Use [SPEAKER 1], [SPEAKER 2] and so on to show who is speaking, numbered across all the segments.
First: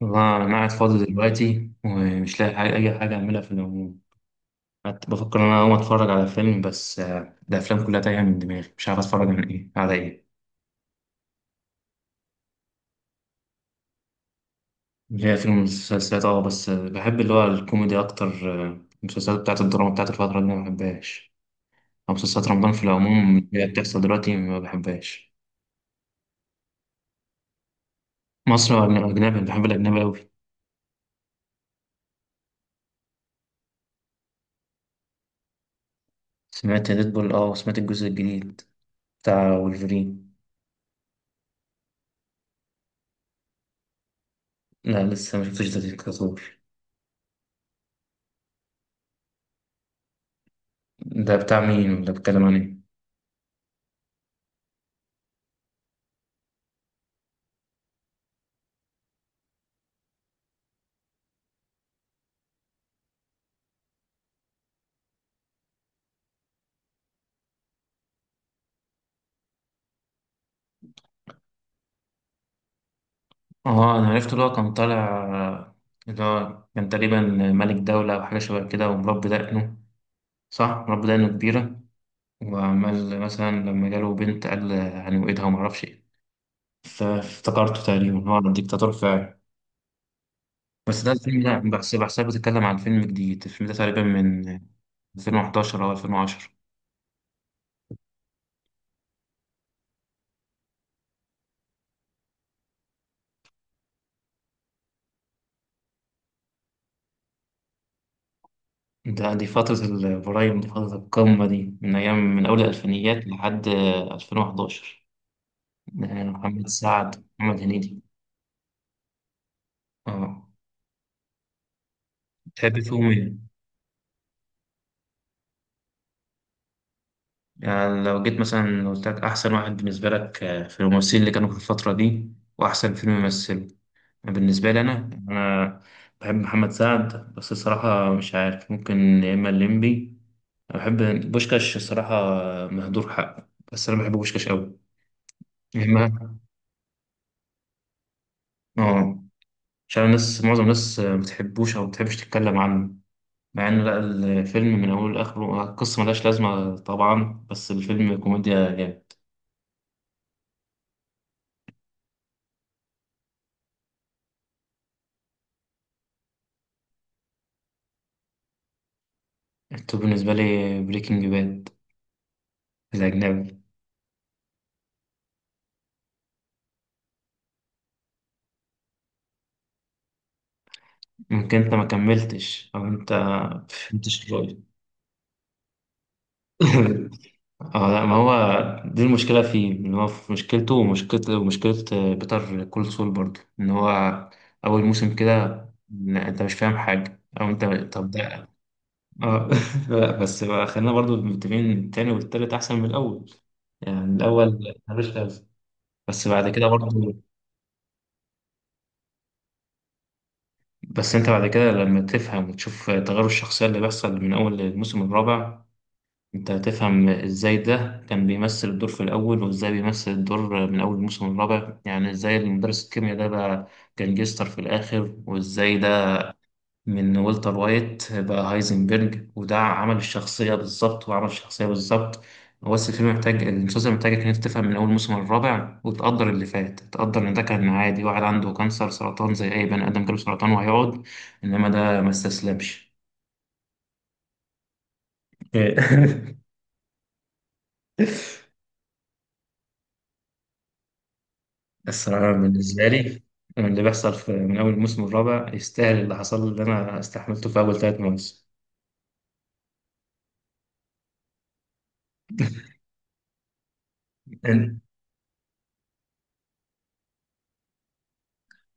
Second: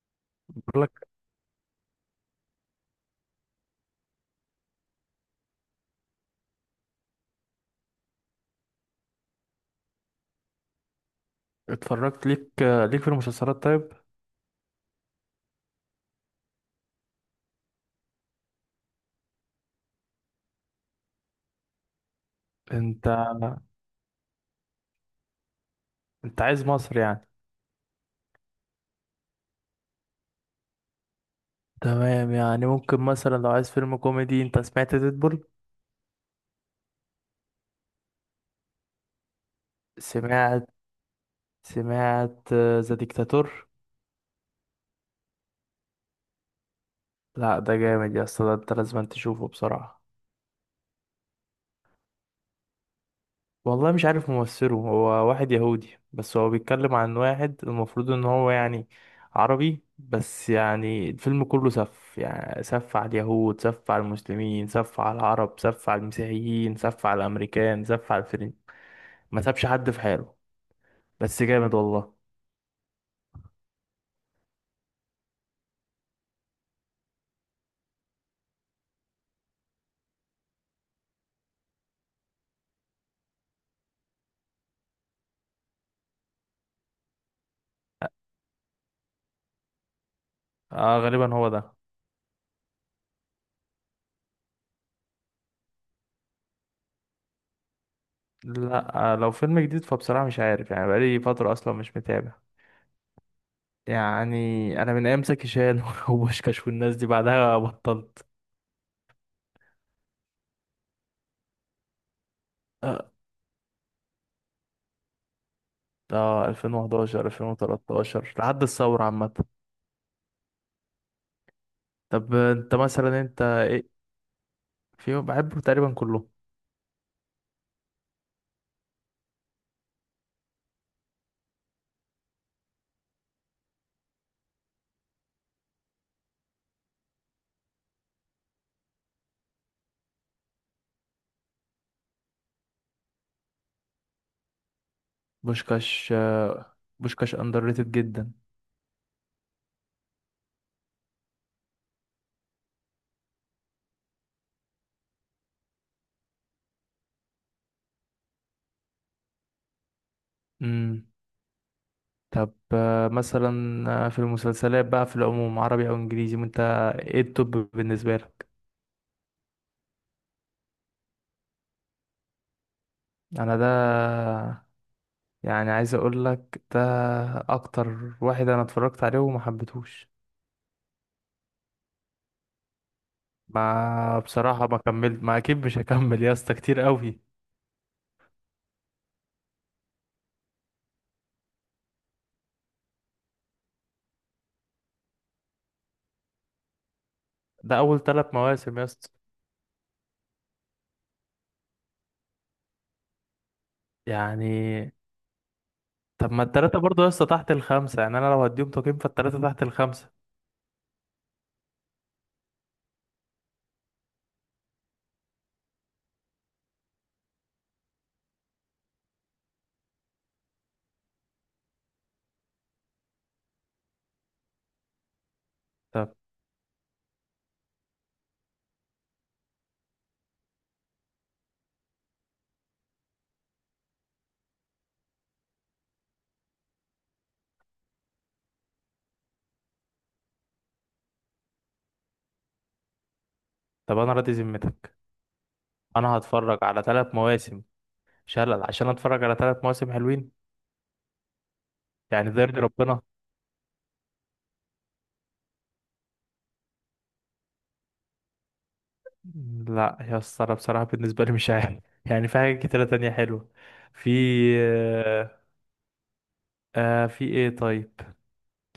[SPEAKER 1] والله أنا قاعد
[SPEAKER 2] بقول
[SPEAKER 1] فاضي
[SPEAKER 2] لك.
[SPEAKER 1] دلوقتي ومش لاقي حاجة أي حاجة أعملها في العموم. قعدت بفكر إن أنا أقوم أتفرج على فيلم بس الأفلام كلها تايهة من دماغي، مش عارف أتفرج عن إيه على إيه.
[SPEAKER 2] اتفرجت ليك في المسلسلات؟ طيب،
[SPEAKER 1] هي فيلم مسلسلات أه بس بحب اللي هو الكوميدي أكتر. المسلسلات بتاعت الدراما بتاعت الفترة دي ما بحبهاش، أو مسلسلات رمضان في
[SPEAKER 2] انت
[SPEAKER 1] العموم اللي هي بتحصل دلوقتي ما بحبهاش.
[SPEAKER 2] انت عايز مصر يعني؟
[SPEAKER 1] مصري ولا أجنبي، بحب الأجنبي أوي.
[SPEAKER 2] تمام، يعني ممكن مثلا لو عايز فيلم كوميدي، انت سمعت ديدبول؟
[SPEAKER 1] سمعت ديدبول أه وسمعت الجزء الجديد بتاع وولفرين.
[SPEAKER 2] سمعت سمعت ذا ديكتاتور؟
[SPEAKER 1] لا لسه ما شفتش ده ديكتاتور.
[SPEAKER 2] لا ده جامد يا اسطى، ده انت لازم تشوفه بصراحة.
[SPEAKER 1] ده بتاع مين ولا بيتكلم عن إيه؟
[SPEAKER 2] والله مش عارف ممثله، هو واحد يهودي بس هو بيتكلم عن واحد المفروض ان هو يعني عربي، بس يعني الفيلم كله سف، يعني سف على اليهود، سف على المسلمين، سف على العرب، سف على المسيحيين، سف على الامريكان، سف على الفرن. ما سابش حد في حاله، بس جامد والله.
[SPEAKER 1] اه انا عرفت اللي هو كان طالع، اللي هو كان تقريبا ملك دولة او حاجة شبه كده ومربي دقنه. صح، مربي دقنه كبيرة، وعمال مثلا لما جاله بنت قال هنوقدها ومعرفش ايه. فافتكرته تقريبا هو عن ديكتاتور فعلا.
[SPEAKER 2] اه
[SPEAKER 1] بس ده
[SPEAKER 2] غالبا
[SPEAKER 1] الفيلم
[SPEAKER 2] هو ده.
[SPEAKER 1] ده بس بحسها بتتكلم عن فيلم جديد، الفيلم ده تقريبا من 2011 او 2010.
[SPEAKER 2] لا آه، لو فيلم جديد فبصراحة مش عارف، يعني بقالي فترة اصلا مش متابع يعني. انا من ايام زكي شان وبوشكاش والناس دي، بعدها بطلت.
[SPEAKER 1] ده دي فترة البرايم، دي فترة القمة، دي من أيام من أول الألفينيات لحد 2011،
[SPEAKER 2] اه
[SPEAKER 1] محمد سعد
[SPEAKER 2] 2011
[SPEAKER 1] محمد هنيدي.
[SPEAKER 2] 2013 لحد الثورة عامة.
[SPEAKER 1] اه،
[SPEAKER 2] طب انت
[SPEAKER 1] تحب فيهم
[SPEAKER 2] مثلا
[SPEAKER 1] ايه؟
[SPEAKER 2] انت ايه في بحبه تقريبا كله؟
[SPEAKER 1] يعني لو جيت مثلا قلت لك أحسن واحد بالنسبة لك في الممثلين اللي كانوا في الفترة دي، وأحسن فيلم يمثله. بالنسبة لي أنا بحب محمد سعد، بس الصراحة مش عارف، ممكن يا إما الليمبي. أنا بحب بوشكاش، الصراحة مهدور حقه، بس أنا بحب بوشكاش أوي. يا
[SPEAKER 2] بوشكاش،
[SPEAKER 1] إما
[SPEAKER 2] بوشكاش اندر ريتد جدا.
[SPEAKER 1] آه، مش عارف الناس، معظم الناس ما بتحبوش أو ما بتحبش تتكلم عنه، مع إن لا، الفيلم من أوله لآخره القصة ملهاش لازمة طبعا، بس الفيلم كوميديا جامد.
[SPEAKER 2] امم طب مثلا، في المسلسلات بقى في العموم، عربي او انجليزي، انت ايه التوب بالنسبة لك؟
[SPEAKER 1] التوب بالنسبة لي بريكنج باد،
[SPEAKER 2] انا
[SPEAKER 1] الأجنبي.
[SPEAKER 2] ده، يعني عايز اقول لك ده اكتر واحد انا اتفرجت عليه وما حبيتهوش.
[SPEAKER 1] ممكن أنت ما كملتش، أو أنت ما
[SPEAKER 2] ما
[SPEAKER 1] فهمتش
[SPEAKER 2] بصراحة
[SPEAKER 1] الرؤية.
[SPEAKER 2] ما كملت، ما اكيد مش هكمل يا اسطى، كتير قوي.
[SPEAKER 1] اه لا، ما هو دي المشكلة فيه إن هو في مشكلته ومشكلة ومشكلة بيتر كول سول برضه، إن هو أول موسم كده لا، أنت مش فاهم حاجة، أو أنت.
[SPEAKER 2] ده اول
[SPEAKER 1] طب
[SPEAKER 2] ثلاث
[SPEAKER 1] ده،
[SPEAKER 2] مواسم يا اسطى،
[SPEAKER 1] اه لا بس بقى خلينا برضه متفقين إن التاني والتالت أحسن من الأول، يعني الأول
[SPEAKER 2] يعني
[SPEAKER 1] ملوش لازمة، بس
[SPEAKER 2] طب ما
[SPEAKER 1] بعد كده
[SPEAKER 2] التلاتة
[SPEAKER 1] برضه.
[SPEAKER 2] برضه يا اسطى تحت الخمسة، يعني أنا لو هديهم تقييم فالتلاتة تحت الخمسة.
[SPEAKER 1] بس انت بعد كده لما تفهم وتشوف تغير الشخصية اللي بيحصل من أول الموسم الرابع، انت هتفهم ازاي ده كان بيمثل الدور في الأول وازاي بيمثل الدور من أول الموسم الرابع، يعني ازاي المدرس الكيمياء ده بقى كان جيستر في الآخر، وازاي ده
[SPEAKER 2] طب
[SPEAKER 1] من والتر وايت بقى هايزنبرج، وده عمل الشخصية بالظبط، وعمل الشخصية بالظبط. هو بس الفيلم محتاج، المسلسل محتاجك إن أنت تفهم من أول موسم الرابع، وتقدر اللي فات، تقدر إن ده كان عادي واحد عنده كانسر سرطان زي أي بني آدم جاله سرطان وهيقعد، إنما ده ما استسلمش.
[SPEAKER 2] طب أنا راضي ذمتك؟ أنا هتفرج على تلات مواسم شلل عشان أتفرج على تلات مواسم حلوين؟ يعني
[SPEAKER 1] الصراحة
[SPEAKER 2] ده يرضي
[SPEAKER 1] بالنسبة
[SPEAKER 2] ربنا؟
[SPEAKER 1] لي اللي بيحصل في من أول الموسم الرابع يستاهل اللي حصل، اللي أنا استحملته في أول ثلاث مواسم.
[SPEAKER 2] لا يا اسطى أنا بصراحة بالنسبة لي مش عارف يعني في حاجات كتيرة تانية حلوة. في
[SPEAKER 1] أنت،
[SPEAKER 2] آه، في إيه طيب؟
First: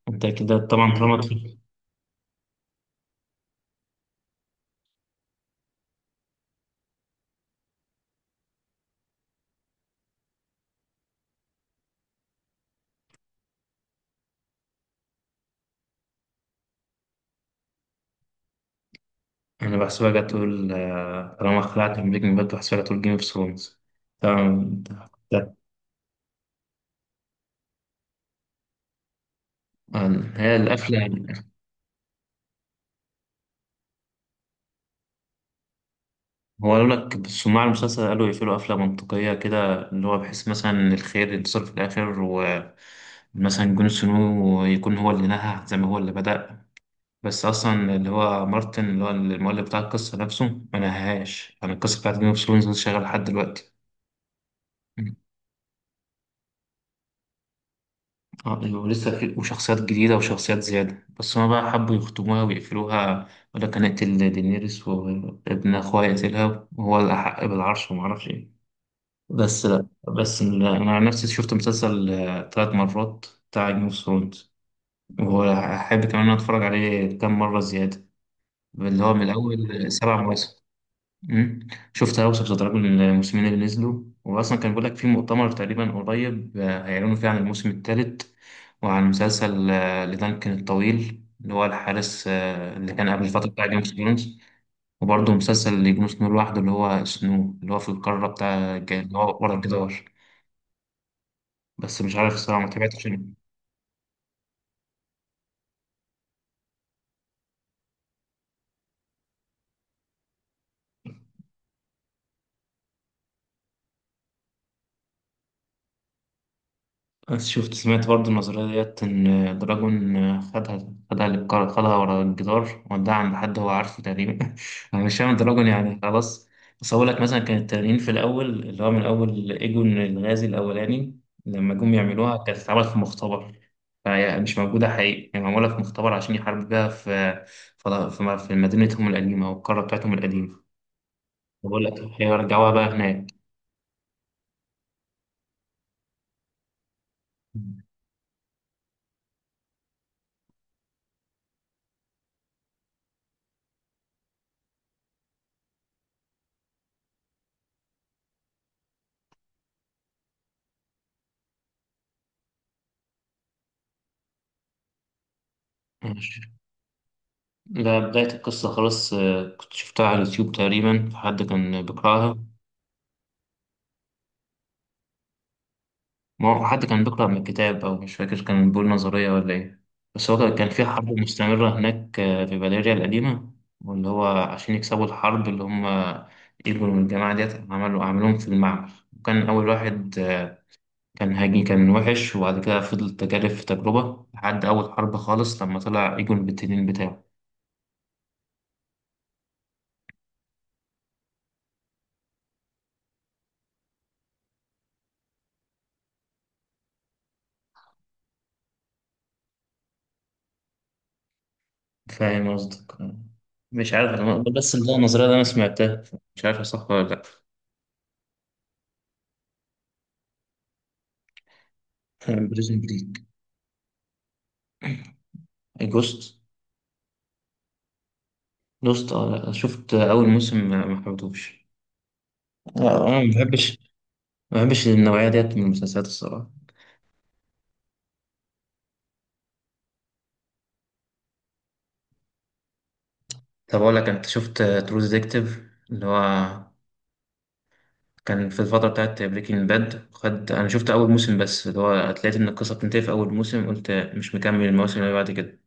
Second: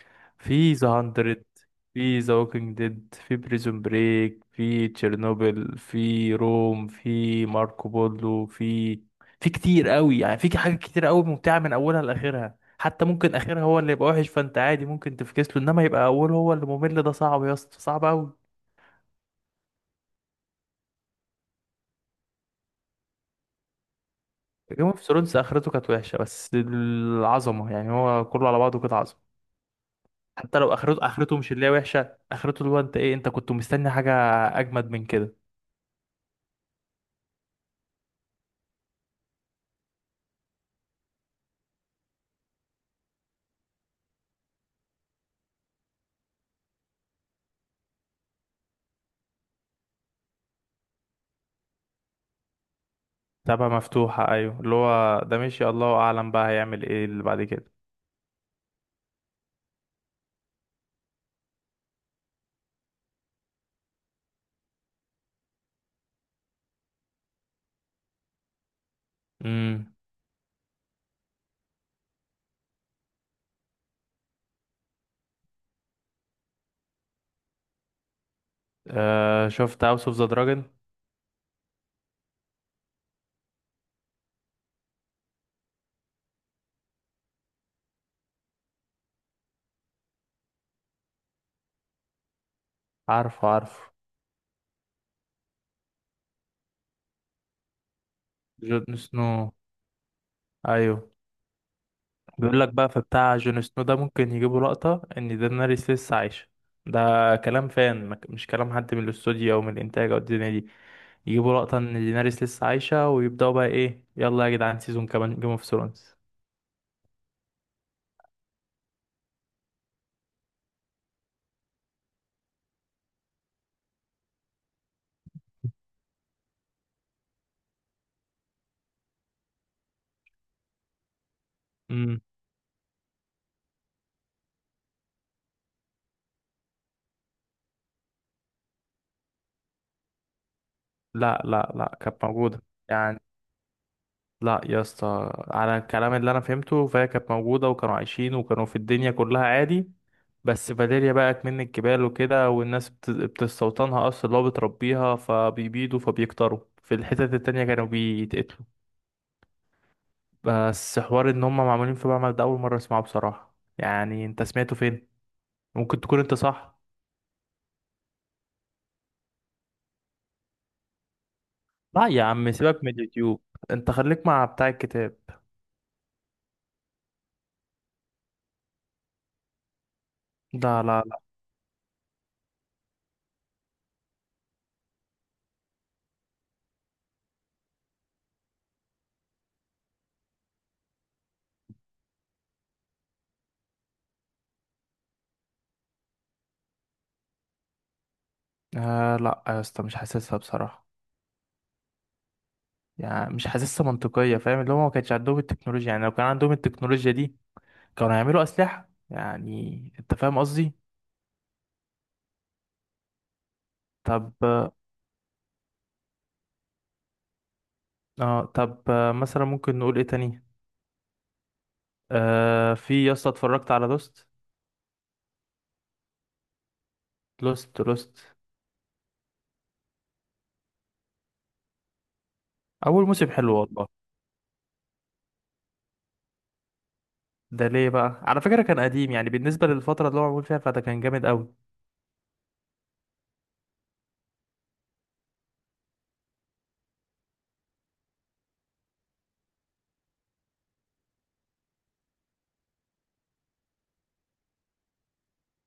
[SPEAKER 1] أنت كده
[SPEAKER 2] في ذا
[SPEAKER 1] طبعا طالما،
[SPEAKER 2] هاندرد، في ذا ووكينج ديد، في بريزون بريك، في تشيرنوبل، في روم، في ماركو بولو، في كتير قوي، يعني في حاجات كتير قوي ممتعة من اولها لاخرها. حتى ممكن اخرها هو اللي يبقى وحش فانت عادي ممكن تفكس له، انما يبقى اوله هو اللي ممل ده صعب يا اسطى، صعب قوي.
[SPEAKER 1] انا بحسبها جت تقول طالما خلعت من بريكنج باد بحسبها جت تقول جيم اوف ثرونز. تمام.
[SPEAKER 2] جيم اوف ثرونز
[SPEAKER 1] ده-
[SPEAKER 2] اخرته كانت وحشة بس العظمة، يعني هو كله على بعضه كده عظمة.
[SPEAKER 1] هي
[SPEAKER 2] حتى لو
[SPEAKER 1] القفله
[SPEAKER 2] اخرته،
[SPEAKER 1] يعني.
[SPEAKER 2] اخرته مش اللي هي وحشة، اخرته اللي هو انت ايه انت كنت مستني حاجة اجمد من كده؟
[SPEAKER 1] هو قالوا لك صناع المسلسل قالوا يقفلوا قفله منطقيه كده، اللي هو بحيث مثلا إن الخير ينتصر في الاخر، ومثلا جون سنو يكون هو اللي نهى زي ما هو اللي بدأ. بس اصلا اللي هو مارتن اللي هو المؤلف بتاع القصه نفسه ما نهاهاش، يعني القصه بتاعت جيم اوف ثرونز شغاله لحد
[SPEAKER 2] تبقى
[SPEAKER 1] دلوقتي.
[SPEAKER 2] مفتوحة أيوة، اللي هو ده ماشي، الله أعلم بقى هيعمل إيه اللي بعد كده.
[SPEAKER 1] اه ايوه، لسه في وشخصيات جديدة وشخصيات زيادة، بس هما بقى حبوا يختموها ويقفلوها، ولا كان يقتل دينيريس وابن أخوها يقتلها وهو الأحق بالعرش ومعرفش ايه. بس لا،
[SPEAKER 2] امم.
[SPEAKER 1] أنا عن نفسي شفت مسلسل تلات مرات بتاع جيم اوف ثرونز، وأحب كمان إن أنا أتفرج عليه كام مرة زيادة، اللي هو من
[SPEAKER 2] آه شفت
[SPEAKER 1] الأول
[SPEAKER 2] هاوس اوف
[SPEAKER 1] سبع
[SPEAKER 2] ذا
[SPEAKER 1] مواسم.
[SPEAKER 2] دراجون؟
[SPEAKER 1] مم. شفت أوسط تتراجم الموسمين اللي نزلوا، وأصلا كان بيقول لك في مؤتمر تقريبا قريب هيعلنوا فيه عن الموسم الثالث، وعن مسلسل لدانكن الطويل اللي هو الحارس اللي كان قبل
[SPEAKER 2] عارفه
[SPEAKER 1] الفترة بتاع جيم اوف
[SPEAKER 2] عارفه
[SPEAKER 1] ثرونز. وبرضه مسلسل لجون سنو لوحده، اللي هو سنو اللي هو في القارة بتاع
[SPEAKER 2] جون
[SPEAKER 1] اللي
[SPEAKER 2] سنو،
[SPEAKER 1] هو ورا الجدار.
[SPEAKER 2] أيوة.
[SPEAKER 1] بس مش عارف
[SPEAKER 2] بيقول
[SPEAKER 1] الصراحة ما
[SPEAKER 2] لك بقى في
[SPEAKER 1] تابعتش يعني.
[SPEAKER 2] بتاع جون سنو ده ممكن يجيبوا لقطة إن دينيريس لسه عايشة. ده كلام فان، ما ك- مش كلام حد من الاستوديو أو من الإنتاج أو الدنيا دي. يجيبوا لقطة إن دينيريس لسه عايشة، ويبدأوا بقى إيه يلا يا جدعان سيزون كمان جيم اوف ثرونز.
[SPEAKER 1] بس شفت، سمعت برضه النظرية ديت إن دراجون خدها، خدها للكار، خدها ورا الجدار وداها عند حد هو عارفه تقريبا. أنا مش فاهم دراجون يعني خلاص. بس هقول لك، مثلا كان التنانين في الأول اللي هو من أول إيجون الغازي الأولاني لما جم
[SPEAKER 2] امم.
[SPEAKER 1] يعملوها كانت اتعملت في مختبر، فهي مش موجودة حقيقي، هي معمولة في مختبر عشان يحاربوا بيها في في مدينتهم القديمة أو القارة بتاعتهم القديمة.
[SPEAKER 2] لا لا
[SPEAKER 1] بقول لك
[SPEAKER 2] لا، كانت موجودة
[SPEAKER 1] هيرجعوها بقى
[SPEAKER 2] يعني. لا يا اسطى، على الكلام اللي انا فهمته فهي كانت موجوده، وكانوا عايشين وكانوا في الدنيا كلها عادي. بس فاليريا بقت من الجبال وكده، والناس بتستوطنها اصلا اللي هو بتربيها، فبيبيدوا، فبيكتروا في الحتت التانية كانوا بيتقتلوا. بس حوار ان هم معمولين في معمل ده اول مره اسمعه بصراحه، يعني انت سمعته فين؟ ممكن
[SPEAKER 1] هناك.
[SPEAKER 2] تكون انت صح.
[SPEAKER 1] ده بداية القصة خلاص، كنت شفتها على اليوتيوب تقريبا فحد كان
[SPEAKER 2] لا يا
[SPEAKER 1] بيقرأها.
[SPEAKER 2] عم سيبك من اليوتيوب، انت خليك مع بتاع الكتاب.
[SPEAKER 1] ما هو حد كان بيقرأ من كتاب، أو مش فاكر كان بيقول نظرية ولا إيه. بس هو كان
[SPEAKER 2] لا
[SPEAKER 1] في
[SPEAKER 2] لا
[SPEAKER 1] حرب
[SPEAKER 2] لا.
[SPEAKER 1] مستمرة هناك في فاليريا القديمة، واللي هو عشان يكسبوا الحرب اللي هم إيجول والجماعة ديت عملوا عملوهم في المعمل. وكان أول واحد كان هاجي كان وحش، وبعد كده فضل تجارب في تجربة لحد أول حرب خالص لما طلع إيجول بالتنين بتاعه.
[SPEAKER 2] آه لا يا اسطى مش حاسسها بصراحه، يعني مش حاسسها منطقية، فاهم اللي هو ما كانش عندهم التكنولوجيا؟ يعني لو كان عندهم التكنولوجيا دي كانوا هيعملوا أسلحة، يعني أنت فاهم قصدي.
[SPEAKER 1] فاهم قصدك. مش عارف انا
[SPEAKER 2] طب.
[SPEAKER 1] بس اللي هو النظريه ده انا سمعتها، مش عارف صح ولا لا.
[SPEAKER 2] اه طب مثلا ممكن نقول إيه تاني؟ آه
[SPEAKER 1] بريزن
[SPEAKER 2] في يا
[SPEAKER 1] بريك،
[SPEAKER 2] اسطى، اتفرجت على لوست؟
[SPEAKER 1] جوست.
[SPEAKER 2] لوست.
[SPEAKER 1] جوست اه لا، شفت اول موسم ما حبيتهوش.
[SPEAKER 2] أول
[SPEAKER 1] لا، انا
[SPEAKER 2] موسم
[SPEAKER 1] ما
[SPEAKER 2] حلو
[SPEAKER 1] بحبش،
[SPEAKER 2] والله.
[SPEAKER 1] ما بحبش النوعيه ديت من المسلسلات الصراحه.
[SPEAKER 2] ده ليه بقى، على فكرة كان قديم يعني بالنسبة للفترة اللي هو معمول فيها، فده كان جامد أوي.
[SPEAKER 1] طب اقول لك انت شفت ترو ديتكتيف، اللي هو كان في الفتره بتاعت بريكنج باد، خد انا شفت اول موسم بس، اللي هو لقيت ان القصه بتنتهي في اول موسم، قلت مش مكمل المواسم اللي بعد كده.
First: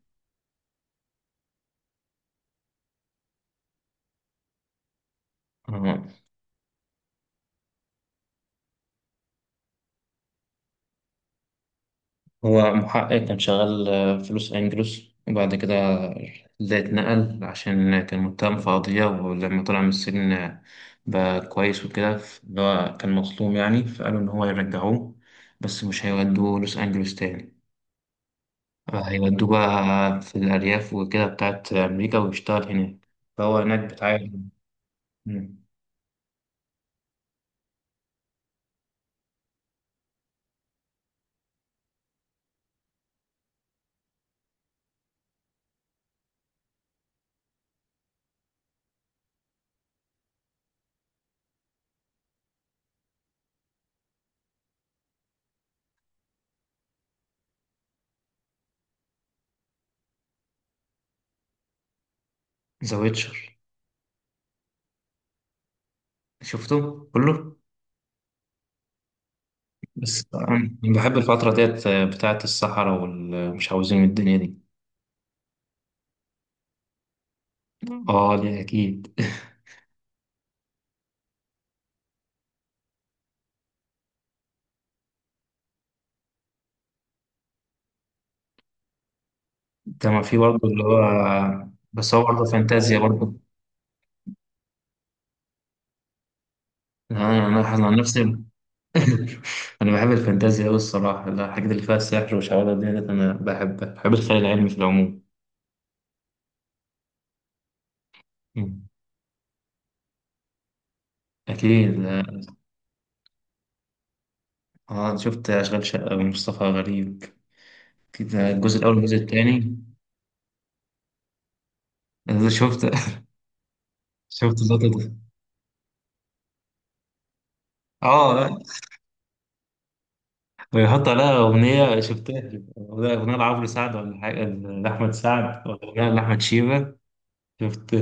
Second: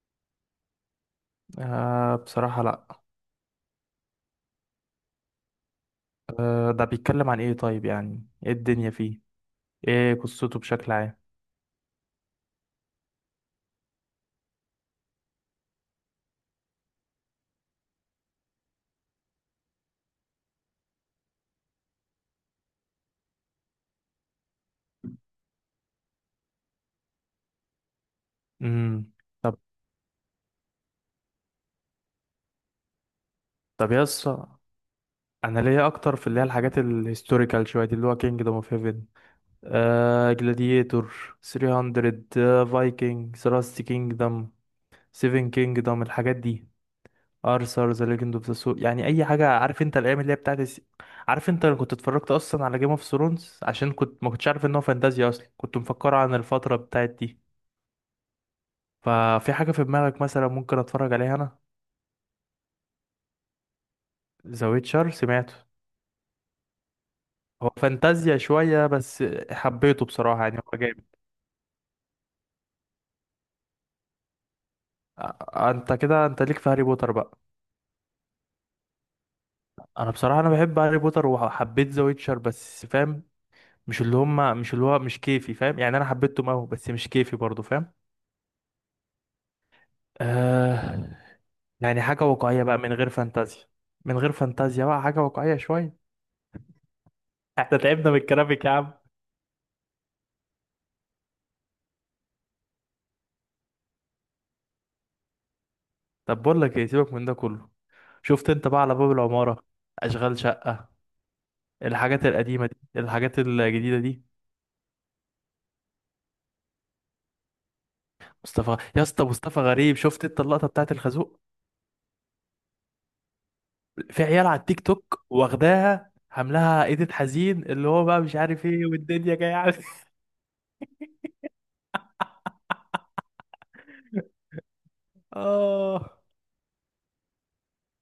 [SPEAKER 2] آه بصراحة لأ.
[SPEAKER 1] آه.
[SPEAKER 2] آه ده بيتكلم عن إيه طيب؟ يعني إيه الدنيا فيه؟ إيه قصته بشكل عام؟
[SPEAKER 1] هو محقق كان شغال في لوس أنجلوس، وبعد كده ده اتنقل عشان كان متهم في قضية، ولما طلع من السجن بقى كويس وكده، اللي هو كان مظلوم يعني، فقالوا إن هو يرجعوه، بس مش هيودوه لوس أنجلوس تاني،
[SPEAKER 2] امم.
[SPEAKER 1] هيودوه
[SPEAKER 2] طب.
[SPEAKER 1] بقى في الأرياف وكده بتاعت أمريكا ويشتغل هناك. فهو هناك
[SPEAKER 2] طب يا
[SPEAKER 1] بيتعامل.
[SPEAKER 2] اسطى انا ليا اكتر في اللي هي الحاجات الهيستوريكال شويه دي، اللي هو كينجدوم اوف هيفن، آه جلاديتور، 300، فايكنج، ثلاث كينجدم، سيفن كينجدم، الحاجات دي، ارثر ذا ليجند اوف ذا سو، يعني اي حاجه، عارف انت الايام اللي هي بتاعت الس... عارف انت انا كنت اتفرجت اصلا على جيم اوف ثرونز عشان كنت ما كنتش عارف ان هو فانتازيا، اصلا كنت مفكره عن الفتره بتاعت دي. ففي حاجه في دماغك مثلا ممكن اتفرج عليها انا؟
[SPEAKER 1] ذا ويتشر،
[SPEAKER 2] ذا ويتشر سمعته.
[SPEAKER 1] شفته كله.
[SPEAKER 2] هو فانتازيا شويه بس حبيته
[SPEAKER 1] بس
[SPEAKER 2] بصراحه، يعني هو
[SPEAKER 1] أنا
[SPEAKER 2] جامد.
[SPEAKER 1] بحب الفترة ديت بتاعت الصحراء والمش عاوزين الدنيا دي.
[SPEAKER 2] آه، انت كده انت ليك في هاري بوتر بقى.
[SPEAKER 1] اه دي اكيد.
[SPEAKER 2] انا بصراحه انا بحب هاري بوتر وحبيت ذا ويتشر بس فاهم، مش اللي هم، مش اللي هو مش كيفي فاهم؟ يعني انا حبيتهم قوي بس مش كيفي برضو فاهم.
[SPEAKER 1] كما في برضه اللي هو.
[SPEAKER 2] آه يعني
[SPEAKER 1] بس
[SPEAKER 2] حاجه
[SPEAKER 1] هو برضه
[SPEAKER 2] واقعيه بقى من
[SPEAKER 1] فانتازيا
[SPEAKER 2] غير
[SPEAKER 1] برضه.
[SPEAKER 2] فانتازيا. من غير فانتازيا بقى، حاجه واقعيه شويه.
[SPEAKER 1] انا انا
[SPEAKER 2] احنا
[SPEAKER 1] أنا عن
[SPEAKER 2] تعبنا من
[SPEAKER 1] نفسي
[SPEAKER 2] الكرافيك يا عم.
[SPEAKER 1] انا بحب الفانتازيا قوي الصراحه، لا، الحاجات اللي فيها السحر والشعوذه ديت انا بحبها، بحب الخيال العلمي في العموم.
[SPEAKER 2] طب بقول لك ايه، سيبك من ده كله، شفت انت بقى
[SPEAKER 1] مم.
[SPEAKER 2] على باب العماره؟ اشغال شقه؟
[SPEAKER 1] اكيد.
[SPEAKER 2] الحاجات القديمه دي، الحاجات الجديده دي.
[SPEAKER 1] اه أنا شفت اشغال شقه ومصطفى غريب كده،
[SPEAKER 2] مصطفى
[SPEAKER 1] الجزء الاول
[SPEAKER 2] يا
[SPEAKER 1] والجزء
[SPEAKER 2] اسطى، مصطفى
[SPEAKER 1] الثاني.
[SPEAKER 2] غريب، شفت انت اللقطه بتاعت الخازوق؟
[SPEAKER 1] أنا شفت.
[SPEAKER 2] في عيال
[SPEAKER 1] شفت
[SPEAKER 2] على التيك
[SPEAKER 1] اللقطه دي.
[SPEAKER 2] توك واخداها عاملاها ايديت حزين، اللي هو بقى مش
[SPEAKER 1] اه،
[SPEAKER 2] عارف ايه والدنيا جايه عليه
[SPEAKER 1] ويحط عليها اغنيه، شفتها اغنيه لعمرو سعد، ولا حاجه لاحمد سعد، ولا اغنيه
[SPEAKER 2] اه
[SPEAKER 1] لاحمد شيبه. شفت؟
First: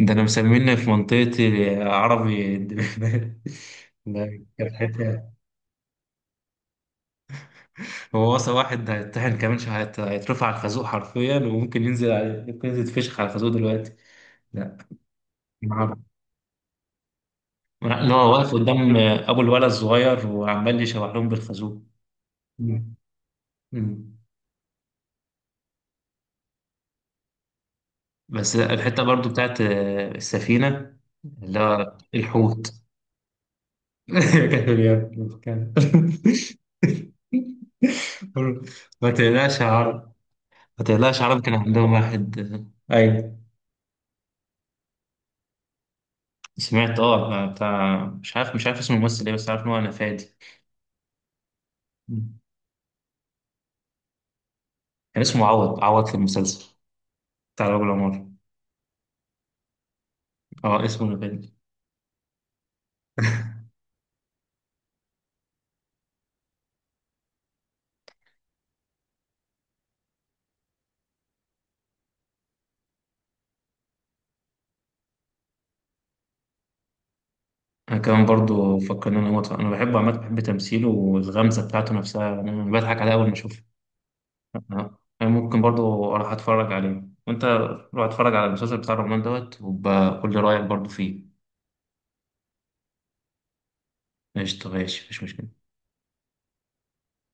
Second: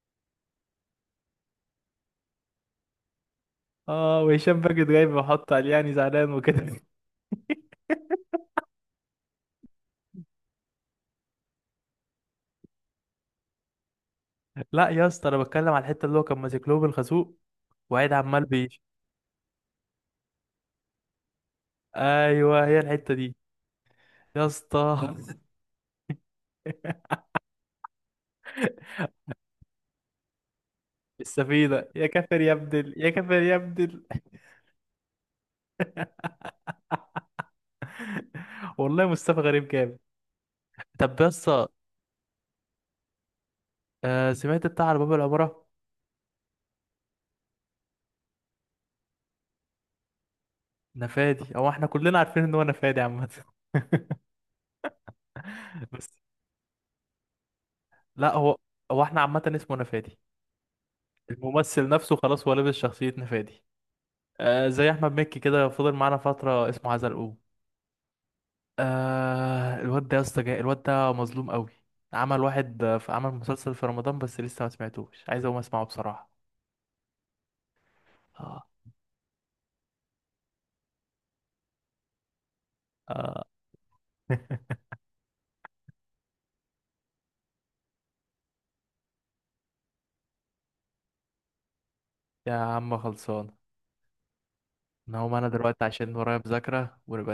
[SPEAKER 1] ده انا مسميني في منطقتي عربي.
[SPEAKER 2] اه
[SPEAKER 1] ده
[SPEAKER 2] وهشام
[SPEAKER 1] كانت
[SPEAKER 2] ماجد جاي
[SPEAKER 1] حته.
[SPEAKER 2] بيحط عليه يعني زعلان وكده
[SPEAKER 1] هو وصل واحد هيتطحن كمان شويه، هيترفع على الخازوق حرفيا، وممكن ينزل فشخ على الخازوق دلوقتي. لا،
[SPEAKER 2] لا يا اسطى انا بتكلم على
[SPEAKER 1] عربي،
[SPEAKER 2] الحته اللي هو كان ماسك له بالخازوق
[SPEAKER 1] لا
[SPEAKER 2] وقاعد
[SPEAKER 1] لا، هو
[SPEAKER 2] عمال
[SPEAKER 1] واقف
[SPEAKER 2] بيش.
[SPEAKER 1] قدام ابو الولد الصغير وعمال يشوح لهم بالخازوق.
[SPEAKER 2] ايوه هي
[SPEAKER 1] مم.
[SPEAKER 2] الحته دي
[SPEAKER 1] مم.
[SPEAKER 2] يا اسطى
[SPEAKER 1] بس الحته برضو بتاعت السفينه، اللي
[SPEAKER 2] السفينه،
[SPEAKER 1] هو
[SPEAKER 2] يا كافر يا
[SPEAKER 1] الحوت.
[SPEAKER 2] ابدل، يا كافر يا ابدل
[SPEAKER 1] كان-
[SPEAKER 2] والله
[SPEAKER 1] ما
[SPEAKER 2] مصطفى
[SPEAKER 1] تقلقش يا
[SPEAKER 2] غريب جامد.
[SPEAKER 1] عرب، ما
[SPEAKER 2] طب
[SPEAKER 1] تقلقش
[SPEAKER 2] يا
[SPEAKER 1] عربي كان
[SPEAKER 2] اسطى،
[SPEAKER 1] عندهم واحد. ايوه.
[SPEAKER 2] آه، سمعت بتاع على باب العماره؟
[SPEAKER 1] سمعت اه بتاع، مش عارف، مش عارف اسم الممثل ايه، بس عارف ان هو نفادي.
[SPEAKER 2] نفادي، هو احنا كلنا عارفين ان هو نفادي عامه
[SPEAKER 1] كان اسمه عوض عوض في
[SPEAKER 2] بس
[SPEAKER 1] المسلسل بتاع الراجل عمر.
[SPEAKER 2] لا هو، هو احنا عامة اسمه نفادي،
[SPEAKER 1] اه اسمه نفادي.
[SPEAKER 2] الممثل نفسه خلاص هو لابس شخصية نفادي. آه زي احمد مكي كده، فضل معانا فترة اسمه عزلقوه. آه الواد ده يا اسطى الواد ده مظلوم قوي. عمل واحد في، عمل مسلسل في رمضان بس لسه ما سمعتوش، عايز اقوم اسمعه بصراحة.
[SPEAKER 1] انا كمان
[SPEAKER 2] آه.
[SPEAKER 1] برضو فكرني انا موت، انا بحبه عامه، بحب تمثيله والغمزه بتاعته نفسها يعني، انا بضحك عليها اول ما
[SPEAKER 2] آه.
[SPEAKER 1] اشوفها. انا ممكن برضو اروح اتفرج عليه، وانت روح اتفرج على المسلسل بتاع الرحمن دوت وبقول لي رايك برضو فيه.
[SPEAKER 2] يا عم خلصان.
[SPEAKER 1] قشطه، ماشي،
[SPEAKER 2] انا
[SPEAKER 1] مش
[SPEAKER 2] هقوم انا
[SPEAKER 1] مشكله.
[SPEAKER 2] دلوقتي عشان ورايا مذاكرة، ونبقى